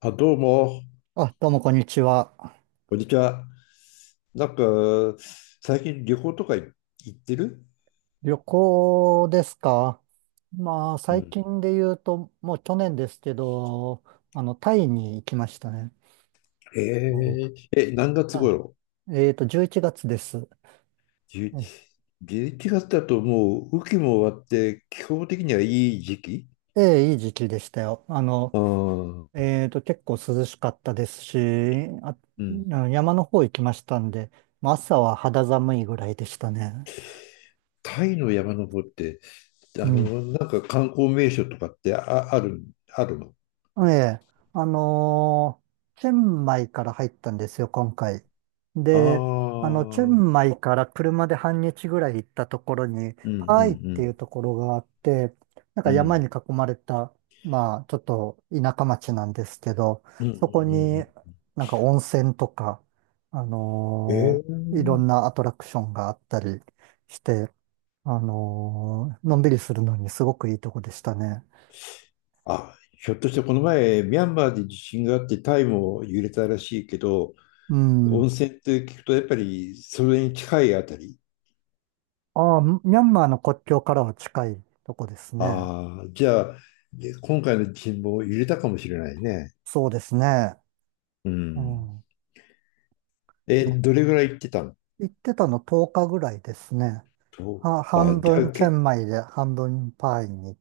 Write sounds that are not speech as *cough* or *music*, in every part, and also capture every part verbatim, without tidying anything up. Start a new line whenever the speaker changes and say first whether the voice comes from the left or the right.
left: あ、どうも、
right: あ、どうもこんにちは。
left: こんにちは。なんか、最近旅行とか行ってる？
right: 旅行ですか？まあ、
left: う
right: 最
left: ん。
right: 近で言うと、もう去年ですけど、あの、タイに行きましたね。
left: へ
right: おう
left: ええ、何月
right: あ、
left: 頃？
right: えっと、じゅういちがつです。
left: じゅ
right: え
left: ?じゅういち 月だともう雨季も終わって、気候的にはいい時期。
right: え、ええ、いい時期でしたよ。あの、
left: ああ。
right: えっと、結構涼しかったですし、あ、あ
left: うん。
right: の山の方行きましたんで、まあ朝は肌寒いぐらいでしたね。
left: タイの山登って、あ
right: うん。
left: の、なんか観光名所とかってあ、ある、あるの？
right: ええ、あのーチェンマイから入ったんですよ、今回。で、
left: ああ
right: あの、チェン
left: ー。
right: マイから車で半日ぐらい行ったところに、
left: うんう
right: パーイってい
left: ん
right: うところがあって、なん
left: う
right: か
left: ん。う
right: 山に囲
left: ん。
right: まれた、まあ、ちょっと田舎町なんですけど、
left: うんう
right: そこに
left: ん
right: なんか温泉とか、あ
left: うんう
right: のーいろ
left: ん。え
right: ん
left: え。
right: なアトラクションがあったりして、あのーのんびりするのにすごくいいとこでしたね。
left: あ、ひょっとしてこの前、ミャンマーで地震があってタイも揺れたらしいけど、
right: う
left: 温
right: ん。
left: 泉って聞くとやっぱりそれに近いあたり？
right: ああ、ミャンマーの国境からは近いとこですね。
left: ああ、じゃあ、で今回の地震も揺れたかもしれないね。
right: そうですね。
left: う
right: う
left: ん。
right: ん。
left: え、
right: ね、
left: どれぐらい行ってたの？
right: 行ってたのとおかぐらいですね。
left: と、
right: は、
left: あ、
right: 半
left: じゃ
right: 分
left: あ、
right: チェ
left: け、
right: ンマイで半分パーイに、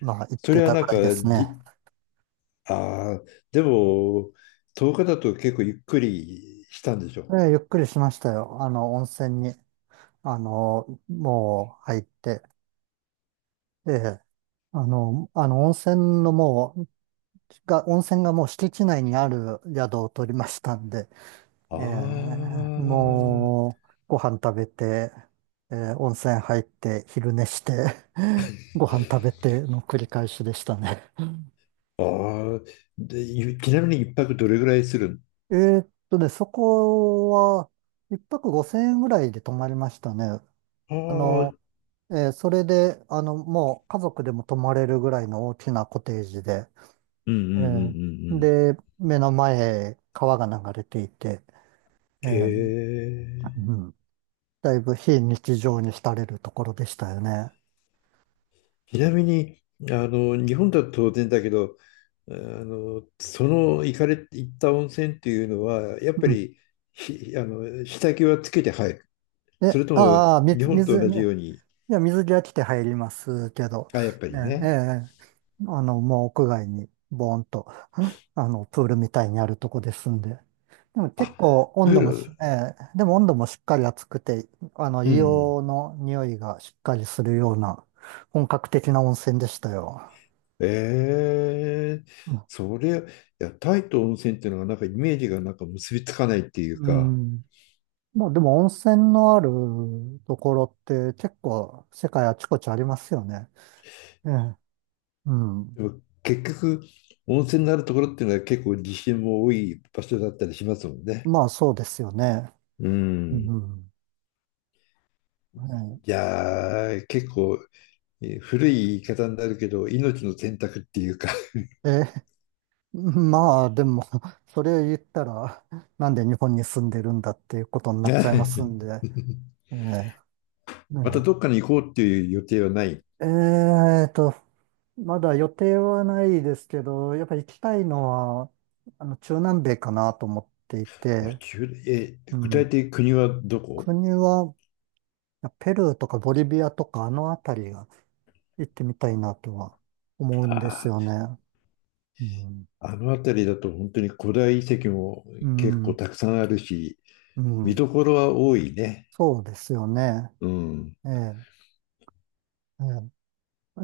right: まあ、行っ
left: そ
right: て
left: れは
right: た
left: な
right: ぐ
left: ん
right: ら
left: か、
right: いですね。
left: じ、ああ、でも、とおかだと結構ゆっくりしたんでしょ
right: で、ゆっくりしましたよ。あの、温泉に、あの、もう入って、ええ、あの、あの、温泉のもう、が、温泉がもう敷地内にある宿を取りましたんで、
left: う？
right: ええ、
left: あ
right: もう、ご飯食べて、ええ、温泉入って、昼寝して、*laughs* ご飯食べての繰り返しでしたね。
left: あ、ああ、で、ゆちなみに一泊どれぐらいする
right: えーっとね、そこは、一泊五千円ぐらいで泊まりましたね。あ
left: の？あ
right: の、
left: あ。
right: えーそれで、あの、もう家族でも泊まれるぐらいの大きなコテージで、
left: うんうん
right: え
left: うん
right: ー
left: うんうん。
right: で、目の前、川が流れていて、え
left: へ
right: ー
left: え。
right: うん、だいぶ非日常に浸れるところでしたよね。
left: ちなみに、あの、日本だと当然だけど、あの、その行かれ、行った温泉っていうのは、やっぱ
right: う
left: り、ひ、あの、下着はつけて入る？そ
right: え、
left: れとも、
right: ああ、
left: 日
right: 水、
left: 本と
right: 水、
left: 同じよ
right: ね、
left: うに？
right: いや、水着は着て入りますけど、
left: あ、やっぱり
right: ね、え
left: ね。
right: え、あの、もう屋外に、ボーンと、*laughs* あの、プールみたいにあるとこですんで。でも結
left: あ、
right: 構
left: プ
right: 温
left: ー
right: 度もし、
left: ル。
right: ええ、でも温度もしっかり暑くて、あの、
left: うん。
right: 硫黄の匂いがしっかりするような、本格的な温泉でしたよ。
left: ええ。
right: うん。
left: それ、いや、タイと温泉っていうのがなんかイメージがなんか結びつかないっていう
right: う
left: か。
right: ん、まあでも温泉のあるところって結構世界あちこちありますよね。ええ。うん。
left: でも結局、温泉のあるところっていうのは結構地震も多い場所だったりしますもんね。
right: まあそうですよね。
left: う
right: う
left: ん。い
right: ん。は
left: やー、結構えー古い言い方になるけど、命の選択っていうか。
right: い、え、*laughs* まあでも、*laughs* それ言ったら、*laughs* なんで日本に住んでるんだっていうことになっちゃいますん
left: *laughs*
right: で。ええ、
left: また
right: ね、
left: どっかに行こうっていう予定はない？
right: ええーと、まだ予定はないですけど、やっぱ行きたいのは、あの、中南米かなと思ってい
left: あ、
right: て、
left: 中え、
right: う
left: 具体
right: ん。
left: 的に国はどこ？
right: 国は、ペルーとかボリビアとかあの辺りが行ってみたいなとは思うんですよ
left: あ
right: ね。うん。
left: ー、あの辺りだと本当に古代遺跡も
right: う
left: 結構
right: ん。
left: たくさんあるし、
right: う
left: 見
right: ん。
left: どころは多いね。
right: そうですよね。
left: うん。
right: ええ、え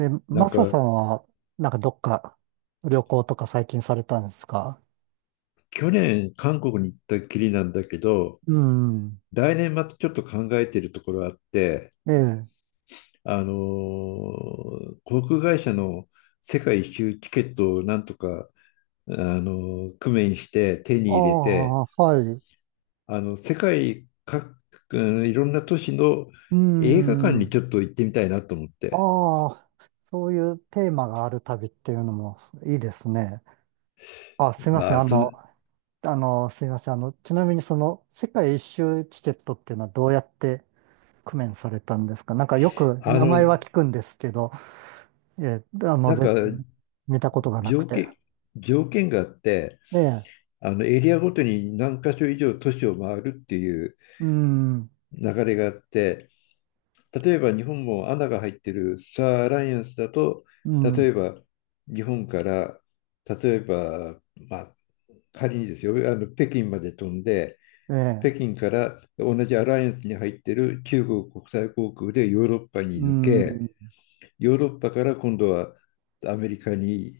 right: え、え、
left: な
right: マ
left: ん
right: サさ
left: か、
right: んは、なんかどっか旅行とか最近されたんですか？
left: 去年韓国に行ったきりなんだけど、
right: うん。
left: 来年またちょっと考えているところあって、
right: ええ。
left: あのー航空会社の世界一周チケットをなんとか、あのー、工面して手
right: あ
left: に入れて、
right: あ、はい。
left: あの、世界各、うん、いろんな都市の
right: う
left: 映画館に
right: ん。
left: ちょっと行ってみたいなと思って。
right: ああ、そういうテーマがある旅っていうのもいいですね。あ、すいませ
left: ま
right: ん。
left: あ、
right: あ
left: その、
right: の、あの、すいません。あの、ちなみにその世界一周チケットっていうのはどうやって工面されたんですか？なんかよく
left: あ
right: 名前
left: の、
right: は聞くんですけど、ええ、あの、
left: なんか
right: 全然見たことがな
left: 条
right: くて。
left: 件、条件があって、
right: ええ、
left: あのエリアごとに何箇所以上都市を回るっていう
right: うん、
left: 流れがあって、例えば日本も穴が入ってるスターアライアンスだと、
right: う
left: 例
right: ん、
left: えば日本から、例えば、まあ、仮にですよ、あの北京まで飛んで、
right: え
left: 北
right: え、
left: 京から同じアライアンスに入ってる中国国際航空でヨーロッパに
right: う
left: 抜
right: ん、
left: け、ヨーロッパから今度はアメリカに、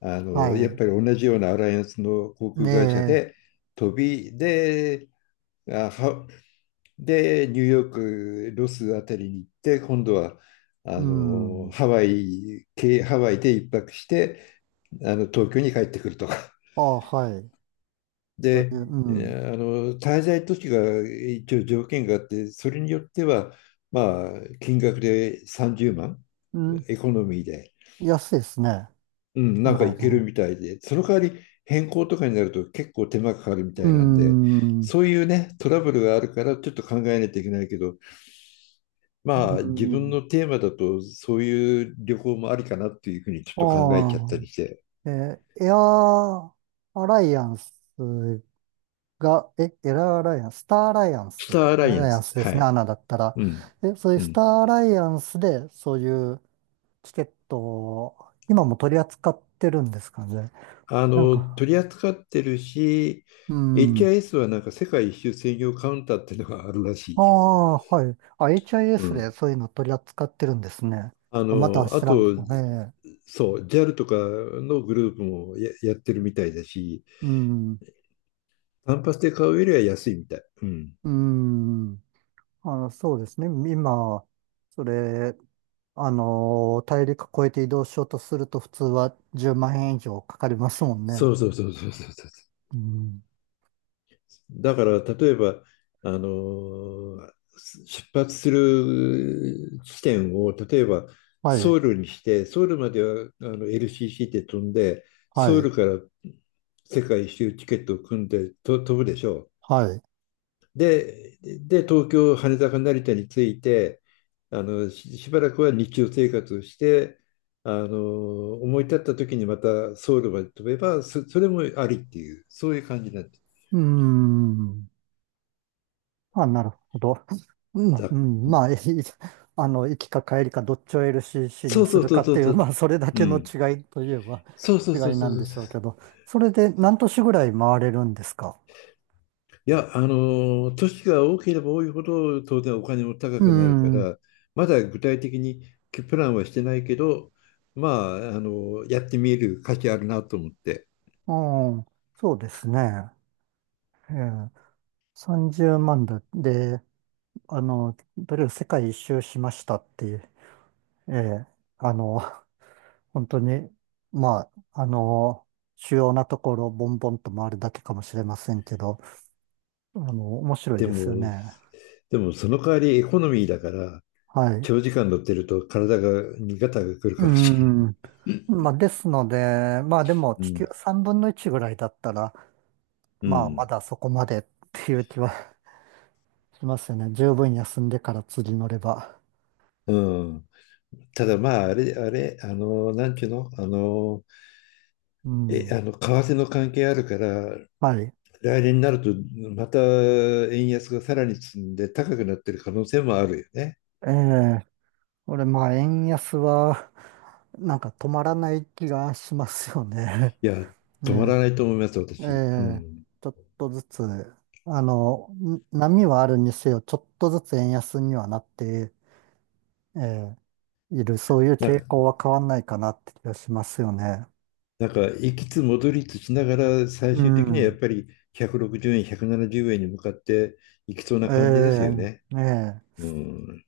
left: あ
right: は
left: の、やっ
right: い、
left: ぱり同じようなアライアンスの航
right: ね
left: 空会社
right: え、
left: で飛び、で、あハで、ニューヨーク、ロスあたりに行って、今度はあ
right: う
left: の
right: ん、
left: ハワイ、けハワイで一泊して、あの東京に帰ってくるとか。*laughs*
right: ああ、はい、そう
left: で、
right: いう、う
left: え
right: ん、
left: ーあの滞在都市が一応条件があって、それによっては、まあ、金額でさんじゅうまん、
right: うん、
left: エコノミーで、
right: 安いですね、
left: うん、な
right: 今
left: んか
right: だ
left: い
right: と
left: ける
right: ね。
left: みたいで、その代わり変更とかになると結構手間かかるみ
right: う
left: たいなんで、
right: ん、う
left: そういうね、トラブルがあるからちょっと考えないといけないけど、まあ、自分
right: ん、
left: のテーマだと、そういう旅行もありかなっていうふうにちょっ
right: あ
left: と考えちゃった
right: あ、
left: りして。
right: ええ、エアアライアンスが、え、エアアライアンス、スターアライアン
left: ス
right: ス、
left: ターア
right: エ
left: ラ
right: アア
left: イア
right: ラ
left: ン
right: イアン
left: ス。
right: スで
left: は
right: すね、ア
left: い。
right: ナだったら。
left: うん。
right: え、そういう
left: う
right: ス
left: ん。
right: ターアライアンスで、そういうチケットを、今も取り扱ってるんですかね？
left: あ
right: なん
left: の、
right: か、
left: 取り扱ってるし、
right: うん。
left: エイチアイエス はなんか世界一周専用カウンターっていうのがあるらし
right: あ
left: い。
right: あ、はい。あ、
left: う
right: エイチアイエス で
left: ん。
right: そういうの取り扱ってるんですね。ち
left: あ
right: ょっとまた
left: の、あ
right: 調べて、
left: と、
right: ええ。
left: そう、ジャル とかのグループもや、やってるみたいだし、
right: うん。
left: 単発で買うよりは安いみたい。うん。
right: うん。あ、そうですね。今、それ、あのー大陸越えて移動しようとすると普通はじゅうまん円以上かかりますもんね。
left: そうそうそうそうそうそう。
right: うん。
left: だから例えばあのー出発する地点を例えば
right: は
left: ソ
right: い。
left: ウルにしてソウルまではあの エルシーシー で飛んで
right: は
left: ソウ
right: い。
left: ルから世界一周チケットを組んでと飛ぶでしょう。
right: はい。
left: で、で東京羽田か成田に着いてあのし、しばらくは日常生活をしてあの思い立った時にまたソウルまで飛べばそ、それもありっていうそういう感じなん
right: うん。あ、なるほど。*laughs* うん、
left: だ。
right: うん、まあ、*laughs* いい、あの、行きか帰りかどっちを エルシーシー
left: そ
right: に
left: う
right: す
left: そ
right: る
left: うそ
right: か
left: う
right: っ
left: そ
right: て
left: う
right: い
left: そ
right: う、
left: う。
right: まあ、それだ
left: う
right: けの
left: ん。
right: 違いといえば
left: そうそう
right: 違
left: そう
right: いな
left: そう
right: ん
left: そ
right: で
left: う
right: し
left: そ
right: ょうけ
left: う。
right: ど、それで何都市ぐらい回れるんですか？
left: いや、あのー、年が多ければ多いほど当然お金も高
right: う
left: くなるか
right: ん、う
left: ら、まだ具体的にプランはしてないけど、まあ、あのーやってみる価値あるなと思って。
right: ん、そうですね。ええ、さんじゅうまんだ。で、あの、とりあえず世界一周しましたっていう、ええ、あの、本当に、まあ、あの、主要なところをボンボンと回るだけかもしれませんけど、あの、面白い
left: で
right: ですよ
left: も、
right: ね。
left: でもその代わりエコノミーだから、
right: はい。
left: 長時間乗ってると体が、にガがくる
right: う
left: かもしれない。
right: ん。まあ、ですので、まあでも
left: う
right: 地
left: ん。
right: 球さんぶんのいちぐらいだったら、
left: う
right: まあま
left: ん。
right: だそこまでっていう気は *laughs* しますよね。十分休んでから釣り乗れば。
left: うん。ただまあ、あれ、あれ、あのなんちゅうの、あの
right: う
left: え、
right: ん。
left: あの、為替の関係あるから、
right: はい。
left: 来年になると、また円安がさらに進んで高くなってる可能性もあるよね。
right: ええ、これまあ円安は、なんか止まらない気がしますよね。
left: いや、
right: *laughs*
left: 止まら
right: ね
left: ないと思います、
right: え、え
left: 私。う
right: え、
left: ん。
right: ちょっとずつ、あの、ん波はあるにせよ、ちょっとずつ円安にはなって、ええ、いる、そういう
left: なん
right: 傾
left: か、
right: 向は変わんないかなって気がしますよね。
left: なんか行きつ戻りつしながら、最
right: う
left: 終的にはやっ
right: ん。
left: ぱりひゃくろくじゅうえん、ひゃくななじゅうえんに向かっていきそうな
right: え
left: 感じですよね。
right: え、ね
left: うん。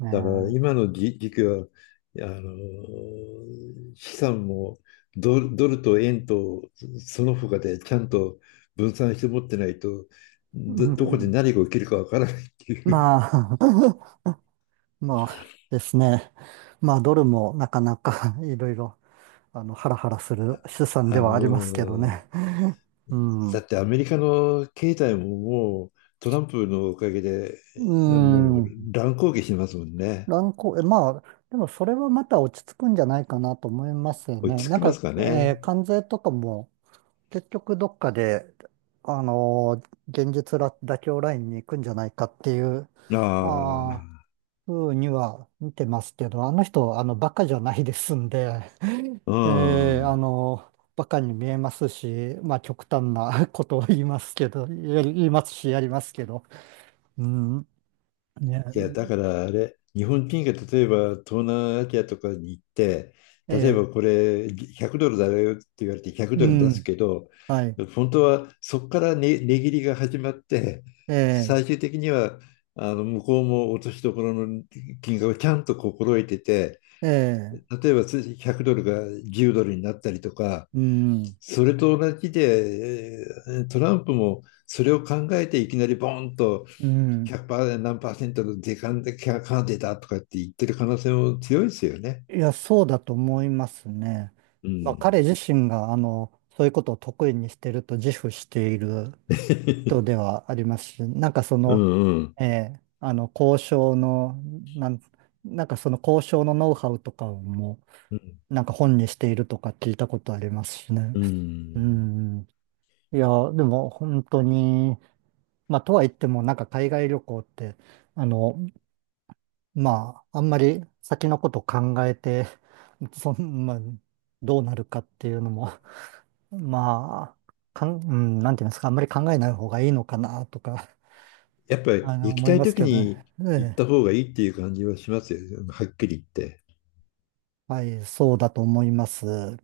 right: え、
left: だから
right: ねえ。
left: 今の時期はあの資産もドル、ドルと円とその他でちゃんと分散して持ってないと
right: う
left: ど、どこで
right: ん、
left: 何が起きるかわからないっていう。
right: まあ、*laughs* まあですね。まあ、ドルもなかなか *laughs* いろいろ、あの、ハラハラする資産
left: *laughs*
right: で
left: あ
right: はありますけど
left: の
right: ね。*laughs* う
left: だ
right: ん。
left: ってアメリカの経済ももうトランプのおかげで
right: う
left: もう
right: ん。
left: 乱高下しますもんね。
right: 乱高、え、まあ、でもそれはまた落ち着くんじゃないかなと思いますよ
left: 落
right: ね。
left: ち着
right: なん
left: きま
right: か、
left: すか
right: え
left: ね。
right: ー関税とかも、結局どっかで、あのー現実ら妥協ラインに行くんじゃないかっていう、
left: あ
right: まあ、
left: あ、
right: ふうには見てますけど、あの人、あの、バカじゃないですんで、
left: う
right: *laughs* えーあ
left: ん。
right: のーバカに見えますし、まあ、極端なことを言いますけど、やり言いますし、やりますけど、うん、ね、
left: いや、だからあれ、日本人が例えば東南アジアとかに行って、例え
right: え
left: ばこれひゃくドルだよって言われてひゃく
right: ーう
left: ドル出す
right: ん、
left: けど、
right: はい、
left: 本当はそこからね、値切りが始まって、
right: え
left: 最終的にはあの向こうも落としどころの金額をちゃんと心得てて、
right: ーえー
left: 例えばひゃくドルがじゅうドルになったりとか、
right: うん、
left: それと同じで、えートランプもそれを考えていきなりボーンと
right: うん。
left: ひゃくパーセント何パーセントの時間でキャカーデだとかって言ってる可能性も強いですよね。
right: いや、そうだと思いますね。
left: う
right: まあ、
left: ん。
right: 彼自身が、あの、そういうことを得意にしてると自負している人
left: *laughs*
right: ではありますし、なんかそ
left: う
right: の、
left: んうん。
right: ええ、あの、交渉の、なん、なんかその交渉のノウハウとかをも
left: うん
right: う、なんか本にしているとか聞いたことありますしね。
left: う
right: う
left: ん。
right: ん。いや、でも本当に、まあ、とは言っても、なんか海外旅行って、あの、まあ、あんまり先のこと考えて、*laughs* そん、まあ、どうなるかっていうのも、*laughs* まあ、かん、うん、なんていうんですか？あんまり考えない方がいいのかなとか、
left: やっぱ
right: あ
left: り
right: の、
left: 行き
right: 思い
left: たい
right: ます
left: 時
right: けどね。
left: に
right: え
left: 行っ
right: え、
left: た方がいいっていう感じはしますよ。はっきり言って。
right: はい、そうだと思います。